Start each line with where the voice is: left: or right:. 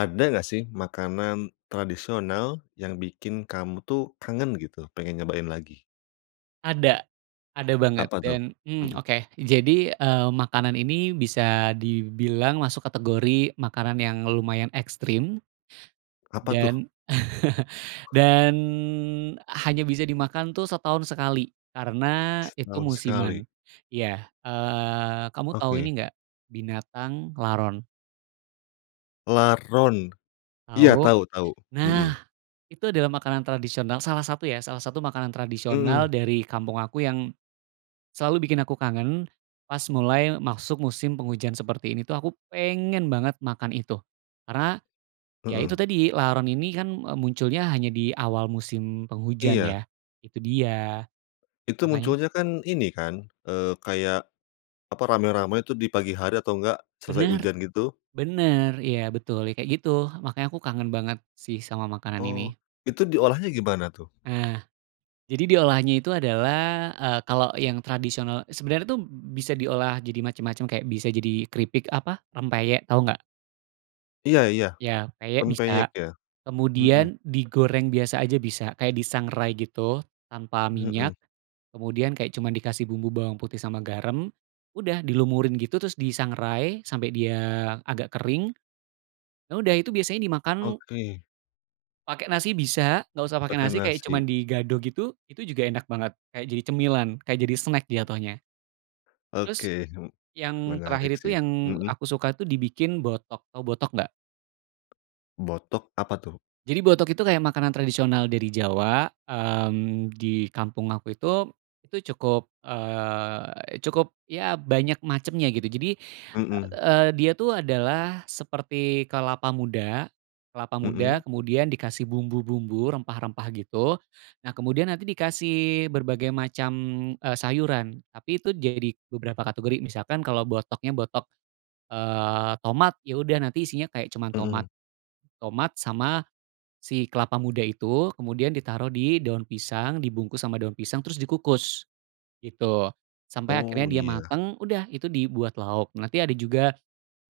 left: Ada nggak sih makanan tradisional yang bikin kamu tuh kangen gitu, pengen nyobain lagi?
right: Ada, ada banget.
left: Apa tuh?
right: Dan, mmm,
left: Hmm.
right: oke, jadi, eee, makanan ini bisa dibilang masuk kategori makanan yang lumayan ekstrim
left: Apa tuh?
right: dan,
left: [unintelligible]
right: dan hanya bisa dimakan tuh setahun sekali karena itu
left: Setahun sekali.
right: musiman. Iya, eee, kamu tahu ini
left: Oke.
right: nggak, binatang laron?
left: Laron. Iya,
right: Tahu?
left: tau tau, mhm.
right: Nah, itu adalah makanan tradisional salah satu, ya, salah satu makanan tradisional
left: Mhm.
right: dari kampung aku yang selalu bikin aku kangen. Pas mulai masuk musim penghujan seperti ini tuh, aku pengen banget makan itu karena, ya itu
left: Mhm.
right: tadi, laron ini kan, eee, munculnya hanya di awal musim penghujan
left: Iya.
right: ya, itu dia,
left: Itu
right: makanya
left: munculnya kan. Ini kan, eee, kayak apa, rame-rame tuh di pagi hari atau enggak selesai
right: Benar,
left: hujan gitu.
right: benar, ya betul, ya kayak gitu. Makanya aku kangen banget sih sama makanan
left: Oh,
right: ini.
left: itu diolahnya gimana tuh?
right: Eh. Jadi, diolahnya itu adalah, eee, kalau yang tradisional sebenarnya tuh b bisa diolah jadi macam-macam, kayak bisa jadi keripik, apa, rempeyek. Tahu nggak?
left: Iya iya.
right: Ya, peyek
left: Rempeyek,
right: bisa.
left: ya. Mhm.
right: Kemudian digoreng biasa aja, bisa. Kayak disangrai gitu, tanpa minyak.
left: Mhm.
right: Kemudian kayak cuma dikasih bumbu bawang putih sama garam, udah dilumurin gitu, terus disangrai sampai dia agak kering. Nah, udah itu biasanya dimakan
left: Oke.
right: pake nasi bisa, nggak usah pakai
left: Pake
right: nasi, kayak cuma
left: nasi.
right: digado gitu. Itu juga enak banget, kayak jadi cemilan, kayak jadi snack jatohnya. Terus,
left: Oke, he
right: yang
left: menarik
right: terakhir itu
left: sih.
right: yang
left: Mhm.
right: aku suka tuh, dibikin botok. Tahu botok nggak?
left: Botok, apa tuh?
right: Jadi, botok itu kayak makanan tradisional dari Jawa. Mmm, di kampung aku itu, itu cukup, eee, cukup ya, banyak macamnya, gitu. Jadi,
left: Mhm.
right: eee, dia tuh adalah seperti kelapa muda. Kelapa muda
left: Mhm.
right: kemudian dikasih bumbu-bumbu, rempah-rempah gitu. Nah, kemudian nanti dikasih berbagai macam, eee, sayuran, tapi itu jadi beberapa kategori. Misalkan kalau botoknya botok, eee, tomat, ya udah nanti isinya kayak cuma tomat,
left: Mhm.
right: tomat sama si kelapa muda itu. Kemudian ditaruh di daun pisang, dibungkus sama daun pisang, terus dikukus gitu. Sampai
left: Oh,
right: akhirnya dia
left: iya.
right: matang. Udah, itu dibuat lauk. Nanti ada juga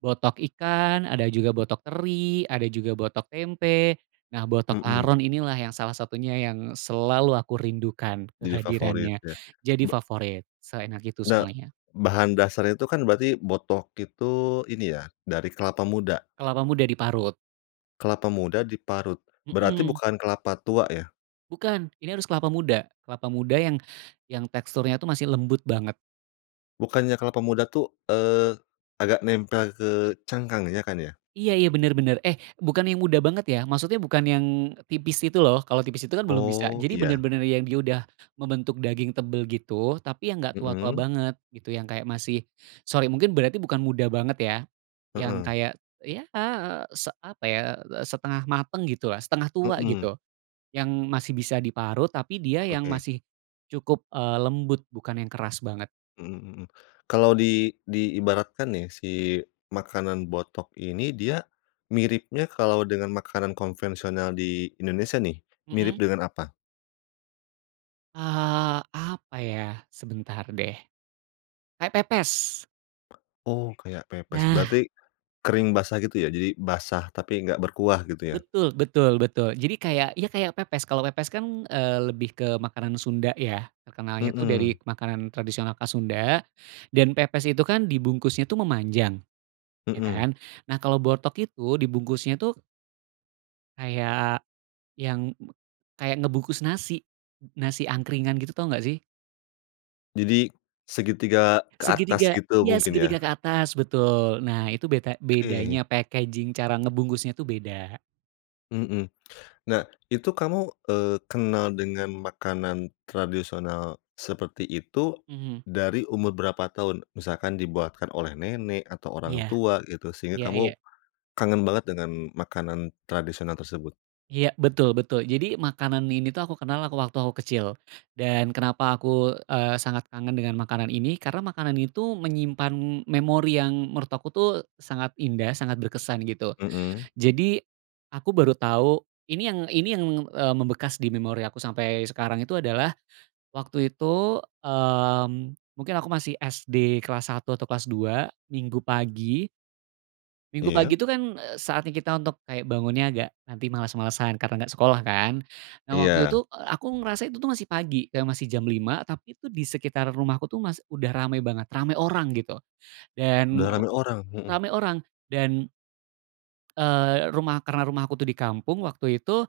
right: botok ikan, ada juga botok teri, ada juga botok tempe. Nah, botok
left: Mhm.
right: laron inilah salah satunya yang selalu aku rindukan
left: Jadi favorit
right: kehadirannya.
left: ya.
right: Jadi
left: Ba
right: favorit, seenak itu
left: Ne
right: soalnya.
left: bahan dasar itu kan berarti botok itu, ini ya dari kelapa muda?
right: Kelapa muda diparut.
left: Kelapa muda diparut, berarti
right: Mhm.
left: bukan kelapa tua, ya?
right: Bukan, ini harus kelapa muda. Kelapa muda yang, yang teksturnya masih lembut banget.
left: Bukannya kelapa muda tuh, eee, agak nempel ke cangkang, ya kan, ya?
right: Iya iya, benar benar. Eh, bukan yang muda banget ya, maksudnya bukan yang tipis itu, loh. Kalau tipis itu kan belum bisa
left: Oh
right: jadi,
left: iya.
right: benar-benar yang dia udah membentuk daging tebal gitu. Tapi yang nggak tua-tua
left: Mhm.
right: banget, gitu. Yang kayak masih, sorry mungkin berarti bukan muda banget, ya. Yang
left: Mhm.
right: kayak, ya, eee, se apa ya, setengah matang gitu, setengah tua
left: Mhm.
right: gitu. Yang masih bisa diparut, tapi dia yang
left: Oke.
right: masih cukup, eee, lembut, bukan yang keras banget.
left: Mhm mhm. Kalau di diibaratkan nih, si makanan botok ini, dia miripnya kalau dengan makanan konvensional di Indonesia, nih, mirip
right: Mhm.
left: dengan apa?
right: Eee, apa ya, sebentar deh, kayak pepes.
left: Oh, kayak pepes
right: Nah.
left: berarti, kering, basah gitu ya, jadi basah tapi enggak berkuah gitu, ya?
right: Betul betul betul. Jadi, kayak, iya kayak pepes. Kalau pepes kan, eee, lebih ke makanan Sunda, ya. Terkenalnya itu
left: Mhm.
right: dari makanan tradisional khas Sunda. Dan pepes itu kan dibungkusnya tuh memanjang, ya
left: Mhm.
right: kan? Nah, kalau botok itu dibungkusnya tuh kayak yang, kayak ngebungkus nasi, n-nasi angkringan gitu. Tahu nggak sih?
left: Jadi segitiga ke atas
right: Segitiga,
left: gitu
right: ya
left: mungkin, ya?
right: segitiga ke atas betul. Nah itu beta
left: Oke.
right: bedanya packaging cara ngebungkusnya tuh beda.
left: Mmm. Nah, itu kamu, eee, kenal dengan makanan tradisional seperti itu,
right: Mhm.
left: dari umur berapa tahun? Misalkan dibuatkan oleh nenek atau
right: Iya,
left: orang tua gitu, sehingga
right: iya
left: kamu
right: iya.
left: kangen banget dengan makanan tradisional tersebut.
right: Iya. Betul betul. Jadi, makanan ini tuh aku kenal, aku waktu aku kecil. Dan kenapa aku, eee, sangat kangen dengan makanan ini, karena makanan itu menyimpan memori yang menurut aku tuh sangat indah, sangat berkesan gitu.
left: Mhm.
right: Jadi, aku baru tahu, ini yang ini yang, eee, membekas di memori aku sampai sekarang itu adalah waktu itu, mmm, mungkin aku masih SD kelas satu atau kelas dua. Minggu pagi. Minggu pagi
left: Iya.
right: itu kan, eee, saatnya kita untuk, kayak bangunnya agak nanti, males-malesan karena nggak sekolah kan. Nah, waktu
left: Iya.
right: itu, eee, aku ngerasa itu tuh, masih pagi, masih jam 5, tapi itu di sekitar rumahku tuh mas udah rame banget, rame orang, gitu. Dan,
left: Udah
right: ee,
left: rame orang, mhm.
right: rame orang dan eee, rumah, karena rumah aku tuh di kampung, waktu itu,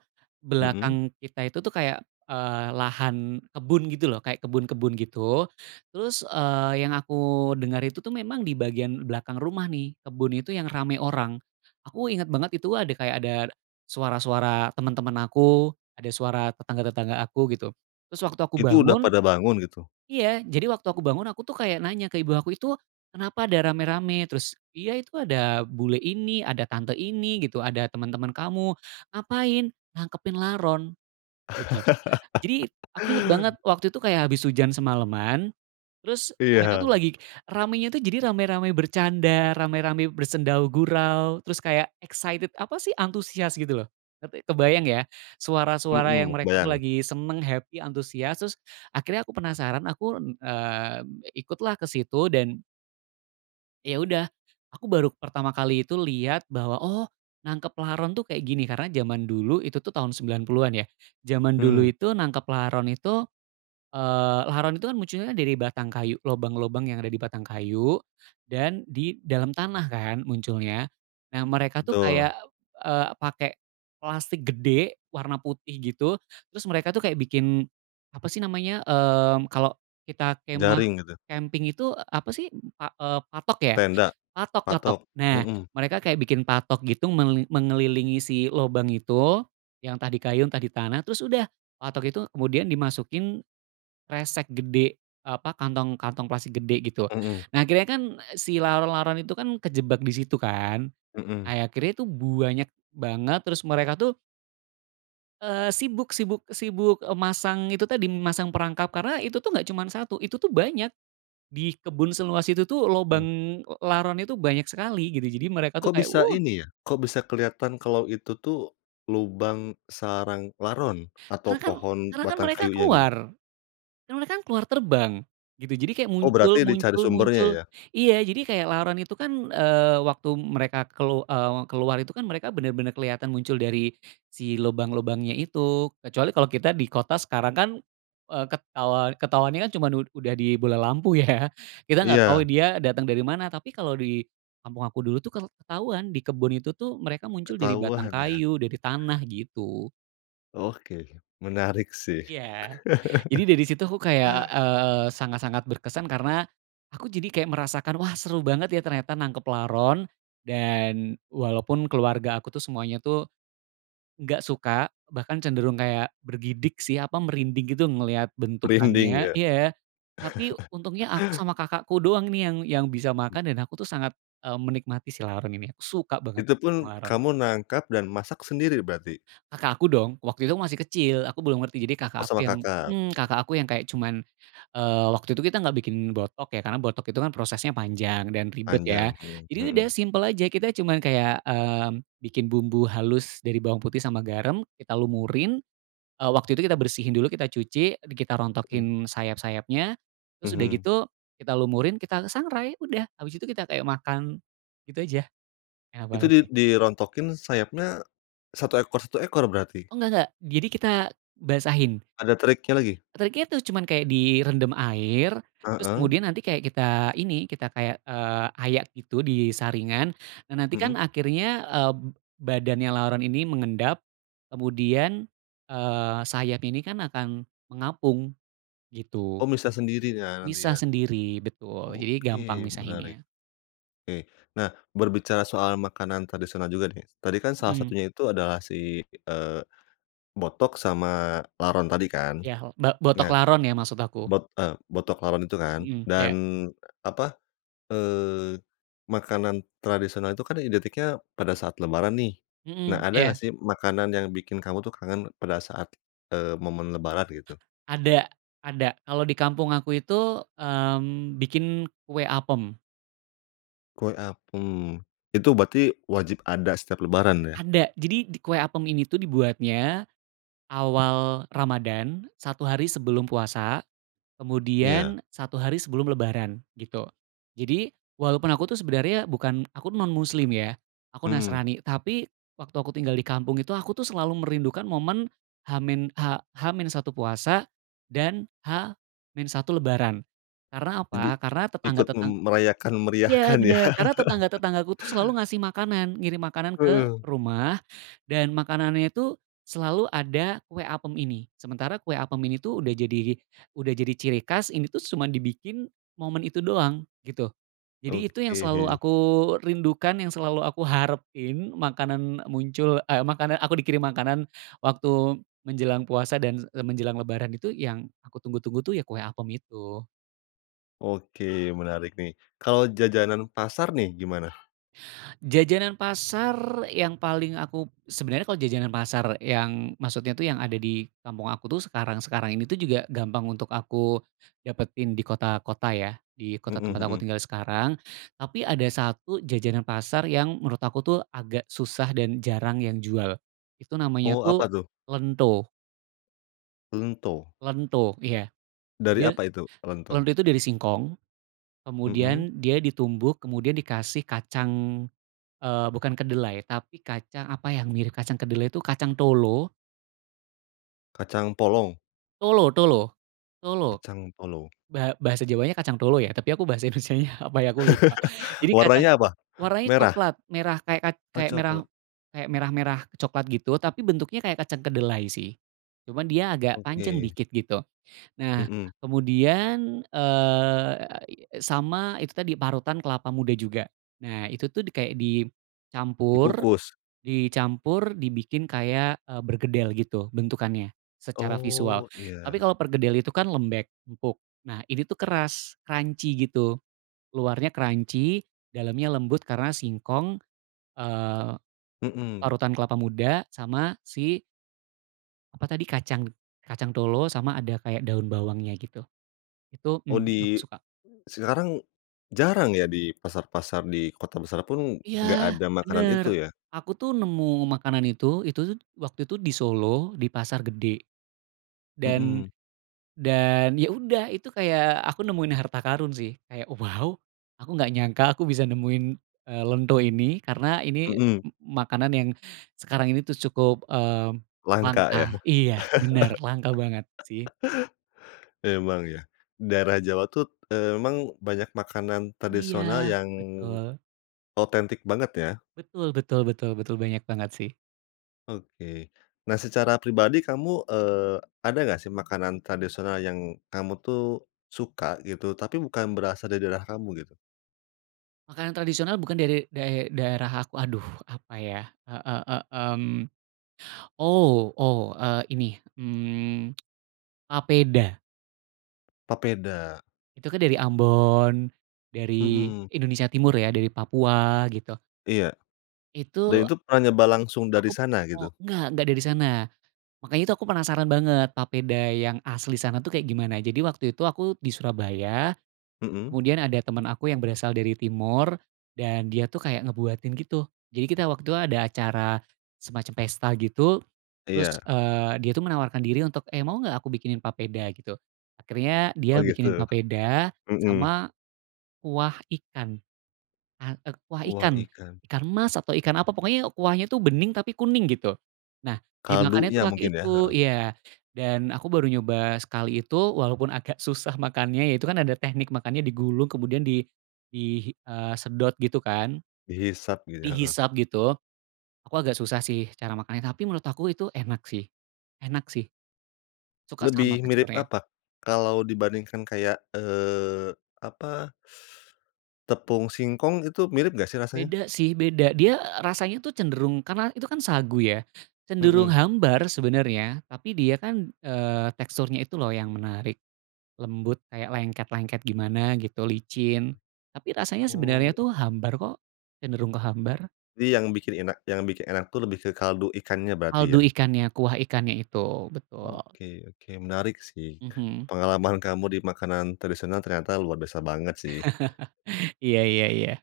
left: Mhm.
right: belakang kita itu tuh kayak, eee, lahan kebun gitu loh, kayak kebun-kebun gitu. Terus, eee, yang aku dengar, itu tuh memang di bagian belakang rumah nih, kebun itu yang rame orang. Aku inget banget itu ada, kayak ada kayak suara-suara teman-teman aku, ada suara tetangga-tetangga aku, gitu. Terus waktu aku
left: Itu udah
right: bangun
left: pada bangun gitu.
right: iya jadi, waktu aku bangun, aku tuh kayak nanya ke ibu aku, "Itu, kenapa ada rame-rame? Terus iya itu ada, bule ini, ada tante ini gitu, ada teman-teman kamu. Ngapain? Nangkepin laron," gitu. Jadi, aku inget banget, waktu itu kayak habis hujan semalaman. Terus mereka tuh
left: Iya.
right: lagi, ramenya tu jadi, rame-rame bercanda, rame-rame bersendau gurau, terus kayak excited, apa sih, antusias gitu loh, ngerti, kebayang ya, suara-suara yang
left: Mhm,
right: mereka tuh
left: kebayang.
right: lagi seneng, happy, antusias. Terus, akhirnya aku penasaran, aku, n eee, ikutlah ke situ. Dan ya udah, aku baru pertama kali itu lihat bahwa, oh, nangkep laron tuh kayak gini. Karena zaman dulu, itu tuh tahun 90-an ya, zaman dulu
left: Hmm.
right: itu, nangkep laron itu, eee, laron itu kan munculnya dari batang kayu, lobang-lobang yang ada di batang kayu dan di dalam tanah kan munculnya. Nah, mereka tuh
left: Betul.
right: kayak, p eee, pake plastik gede warna putih gitu, terus mereka tuh kayak bikin, apa sih namanya, mmm, kalau kita kemah,
left: Jaring, gitu.
right: kemping itu apa sih, pa eee, patok ya,
left: Tenda,
right: patok patok.
left: patok,
right: Nah,
left: mhm.
right: mereka kayak bikin patok gitu, menge mengelilingi si lubang itu, yang tadi kayu, tadi tanah terus udah, patok itu kemudian dimasukin kresek gede, apa kantong, kantong plastik gede, gitu.
left: Mhm.
right: Nah, akhirnya kan si laron-laron itu kan kejebak di situ kan.
left: Mhm.
right: Ya akhirnya itu buanyak banget. Terus mereka tuh eee sibuk sibuk sibuk, eee, masang itu tadi masang perangkap, karena itu tuh nggak cuma satu, itu tuh banyak. Di kebun seluas itu tuh, lubang,
left: Mhm.
right: eee, laronnya itu banyak sekali, gitu. Jadi, mereka tuh
left: Kok
right: kayak
left: bisa
right: wuh.
left: ini ya, kok bisa kelihatan kalau itu, tuh lubang sarang laron atau
right: Karena kan
left: pohon
right: karena kan
left: batang
right: mereka
left: kayunya gitu?
right: keluar karena mereka kan keluar terbang, gitu jadi kayak
left: Oh,
right: muncul
left: berarti dicari
right: muncul
left: sumbernya
right: muncul,
left: ya?
right: iya jadi kayak laron itu kan, eee, waktu mereka kelu eee, keluar itu kan, mereka bener bener keliatan muncul dari si lubang-lubangnya itu. Kecuali kalau kita di kota, sekarang kan, eee, ketau ketahuannya kan cuma ud udah di bola lampu ya, kita nggak tahu,
left: Iya.
right: dia datang dari mana. Tapi kalau di kampung aku dulu tuh kel ketauan. Di kebun itu tuh, mereka muncul dari batang
left: Ketahuan, ya.
right: kayu, dari tanah gitu.
left: Oke, menarik sih.
right: Iya. Jadi, dari situ, aku kayak, eee, sangat-sangat, berkesan karena, aku jadi kayak merasakan, "Wah seru banget ya ternyata nangkep laron." Dan walaupun keluarga aku tuh semuanya tuh nggak suka, bahkan cenderung kayak bergidik sih, apa, merinding gitu ngelihat
left: Dinding,
right: bentukannya.
left: ya.
right: Iya. Tapi untungnya, aku sama kakakku doang nih yang yang bisa
left: [unintelligible]
right: makan. Dan aku tuh sangat, eee, menikmati si laron ini, suka banget
left: Itu pun,
right: sama laron.
left: kamu nangkap dan masak sendiri berarti.
right: Kakak aku dong, waktu itu aku masih kecil, aku belum ngerti. Jadi
left: Oh,
right: kakak aku
left: sama
right: yang,
left: Kakak.
right: mmm, kakak aku yang kayak cuman. Eee, waktu itu, kita nggak bikin botok, ya. Karena botok itu kan prosesnya panjang dan ribet, ya.
left: Panjang eh,
right: Jadi
left: mhm.
right: udah, simpel aja, kita cuma kayak, mmm, bikin bumbu halus dari bawang putih sama garam, kita lumurin. Eee, waktu itu kita bersihin dulu, kita cuci, kita
left: Mhm.
right: rontokin sayap-sayapnya, terus udah
left: Mhm.
right: gitu kita lumurin, kita sangrai. Udah, abis itu kita kayak makan gitu aja. Enak
left: Itu
right: banget
left: di
right: sih.
left: di dirontokin sayapnya satu ekor satu ekor, berarti?
right: Oh, enggak enggak. Jadi kita basahin.
left: Ada triknya lagi?
right: Triknya tu cuman kayak direndam air, terus
left: Heeh.
right: kemudian nanti kayak kita ini, kita kayak, eee, ayak gitu di saringan. Nah, nanti
left: Mhm.
right: kan akhirnya, eee, badannya laron ini mengendap, kemudian, eee, sayap ini kan akan mengapung, gitu.
left: Oh, misah sendiri ya, nanti,
right: Misah
left: ya?
right: sendiri betul, jadi gampang
left: Oke, menarik.
right: misahinnya.
left: Oke, nah berbicara soal makanan tradisional juga nih, tadi kan salah
right: Mhm.
left: satunya itu adalah si, eee, botok sama laron tadi kan.
right: Yah, ba botok
left: Nah,
right: laron ya, maksud aku.
left: bot eee, botok laron itu kan,
right: Mhm,
left: dan
right: ya.
left: apa, eee, makanan tradisional itu kan identiknya pada saat Lebaran, nih. Nah,
right: Mhm,
left: ada nggak
right: ya.
left: sih makanan yang bikin kamu tuh kangen pada saat, eee, momen Lebaran gitu?
right: Ada ada. Kalau di kampung aku itu, mmm, bikin kue apem.
left: Kue, apem. Itu berarti wajib ada setiap Lebaran, ya?
right: Ada. Jadi, di kue apem ini tuh dibuatnya awal Ramadhan, satu hari sebelum puasa,
left: Iya.
right: kemudian satu hari sebelum Lebaran gitu. Jadi, walaupun aku tuh sebenarnya bukan, aku tuh non muslim, ya, aku
left: Mhm.
right: Nasrani. Tapi waktu aku tinggal di kampung itu, aku tuh selalu merindukan momen H min H H-1 puasa dan H-1 Lebaran. Karena
left: Jadi
right: apa? Karena tetangga,
left: ikut m
right: tetang
left: merayakan,
right: ya
left: meriahkan ya.
right: benar, karena tetangga-tetanggaku tuh selalu ngasih makanan, ngirim makanan ke
left: Hmm.
right: rumah. Dan makanannya itu selalu ada kue apem ini. Sementara kue apem ini tuh udah jadi udah jadi ciri khas, ini tuh cuma dibikin momen itu doang gitu. Jadi, itu yang selalu
left: Oke.
right: aku rindukan, yang selalu aku harapin. Makanan muncul, eee, makanan aku dikirim makanan waktu menjelang puasa dan e, menjelang lebaran itu yang aku tunggu-tunggu tuh, ya kue apem itu.
left: Oke menarik nih, kalau jajanan pasar nih, gimana?
right: Jajanan pasar yang paling aku, sebenarnya kalau jajanan pasar yang maksudnya tuh yang ada di kampung aku tuh, sekarang-sekarang ini tuh juga gampang untuk aku dapetin di kota-kota ya, di kota
left: Mhm
right: tempat aku
left: mhm.
right: tinggal sekarang. Tapi ada satu jajanan pasar yang menurut aku tuh, agak susah dan jarang yang jual. Itu namanya
left: Oh, apa
right: tuh
left: tuh?
right: lento.
left: Lento.
right: Lento, iya,
left: Dari
right: dia.
left: apa itu lento?
right: Lento itu dari singkong.
left: Mhm.
right: Kemudian dia ditumbuk, kemudian dikasih kacang, eee, bukan kedelai, tapi kacang apa yang mirip kacang kedelai tu, kacang tolo.
left: Kacang polong.
right: Tolo tolo tolo,
left: Kacang polong.
right: ba bahasa Jawanya kacang tolo, ya. Tapi aku bahasa Indonesianya, apa yah, aku lupa. Jadi kacang,
left: Warnanya apa
right: warnanya
left: merah?
right: coklat, merah, kaya kac
left: Oh,
right: kayak merah
left: coklat.
right: kayak merah, merah coklat gitu tapi bentuknya kayak kacang kedelai sih, cuma dia agak panjang
left: Oke.
right: sedikit gitu. Nah,
left: Mhm.
right: kemudian, e a i sama itu tadi parutan kelapa muda juga. Nah, itu tuh kayak dicampur,
left: Dikukus.
right: dicampur dibikin kayak, eee, berkedel gitu bentukannya secara visual.
left: Oh,
right: Tapi
left: iya.
right: kalau perkedel kan lembek, empuk. Nah, ini tuh keras, crunchy gitu. Luarnya crunchy, dalamnya lembut karena singkong, eee,
left: Mhm.
right: parutan kelapa muda, sama si apa tadi kacang, kacang tolo, sama ada kayak daun bawangnya gitu. Itu,
left: Oh,
right: mmm, aku
left: di
right: suka.
left: sekarang jarang ya? Di pasar-pasar, di kota besar pun
right: Iya,
left: nggak ada makanan
right: benar.
left: itu, ya?
right: Aku tuh, nemu makanan itu, itu tuh, waktu itu di Solo, di Pasar Gede. Dan,
left: Mhm.
right: dan ya udah, itu kayak aku nemuin harta karun sih. Kayak, waw, aku nggak nyangka aku bisa nemuin, eee, lento ini, karena ini
left: Mhm.
right: m makanan sekarang ini tuh cukup, eee,
left: Langka,
right: langka
left: ya?
right: iya, benar, langka banget sih.
left: Emang ya, daerah Jawa tuh, eee, emang banyak makanan tradisional
right: Iya,
left: yang
right: betul.
left: otentik banget, ya.
right: Betul betul betul betul. Banyak banget sih.
left: Oke, nah secara pribadi kamu, eee, ada nggak sih makanan tradisional yang kamu tuh suka gitu, tapi bukan berasal dari daerah kamu gitu?
right: Makanan tradisional bukan dari dari dae daerah aku aduh, apa ya. E e e mmm. Oh oh, eee, ini, mmm, papeda.
left: Papeda.
right: Itu kan dari Ambon, dari
left: Mhm.
right: Indonesia Timur ya, dari Papua gitu.
left: Iya, dan
right: Itu.
left: itu pernah nyoba langsung dari
right: Aku p
left: sana,
right: mo
left: gitu?
right: enggak, enggak dari sana, makanya itu aku penasaran banget papeda yang asli sana tuh, kayak gimana. Jadi waktu itu, aku di Surabaya,
left: Mhm.
right: kemudian ada teman aku yang berasal dari Timor, dan dia tuh kayak ngebuatin gitu. Jadi kita waktu itu ada acara semacam pesta gitu, terus,
left: Iya.
right: eee, dia tuh menawarkan diri untuk, “Eh, mau gak aku bikinin papeda?” gitu. Akhirnya
left: Oh,
right: dia bikinin
left: gitu.
right: papeda
left: Mhm.
right: sama kuah ikan, ka k kuah
left: Kuah
right: ikan,
left: ikan.
right: ikan mas atau ikan apa, pokoknya kuahnya tuh bening tapi kuning gitu. Nah, dimakannya tuh
left: Kaldunya
right: pakai
left: mungkin ya?
right: itu
left: Heeh.
right: iya, dan aku baru nyoba sekali itu. Walaupun agak susah makannya ya, itu kan ada teknik makannya, digulung kemudian di di, hi eee, sedot gitu, kan.
left: Dihisap gitu, heeh.
right: Dihisap gitu. Aku agak susah sih cara makannya, tapi menurut aku itu enak sih enak sih. Suka sama
left: Lebih mirip
right: teksturnya.
left: apa, kalau dibandingkan kayak, eee, apa? Tepung singkong, itu mirip nggak sih rasanya?
right: Beda sih, beda. Dia, eee, rasanya tuh cenderung, karena itu kan sagu ya, cenderung
left: Mhm.
right: hambar sebenarnya. Tapi dia kan, eee, teksturnya itu loh yang menarik, lembut, kayak lengket-lengket gimana gitu, licin. Tapi rasanya sebenarnya
left: Oh.
right: tuh hambar kok, cenderung ke hambar.
left: Jadi, yang bikin enak yang bikin enak tuh, lebih ke kaldu ikannya berarti,
right: Kaldu
left: ya.
right: ikannya, kuah ikannya itu. Betul.
left: Oke oke, menarik sih.
right: Mhm.
left: Pengalaman kamu di makanan tradisional ternyata luar biasa banget, sih.
right: Iya iya iya.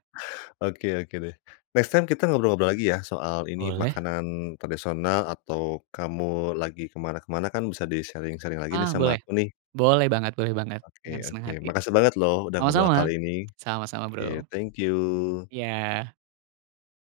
left: Oke oke deh, next time kita ngobrol lagi ya soal ini,
right: Boleh.
left: makanan tradisional. Atau kamu lagi ke mana ke mana kan bisa di-sharing-sharing lagi nih
right: Ah,
left: sama
right: boleh.
left: aku, nih.
right: Boleh banget boleh banget,
left: Oke
right: dengan senang
left: oke,
right: hati.
left: makasih banget loh udah ngobrol
right: Sama-sama,
left: kali ini.
right: sama-sama,
left: Oke,
right: Bro.
left: thank you.
right: Iya.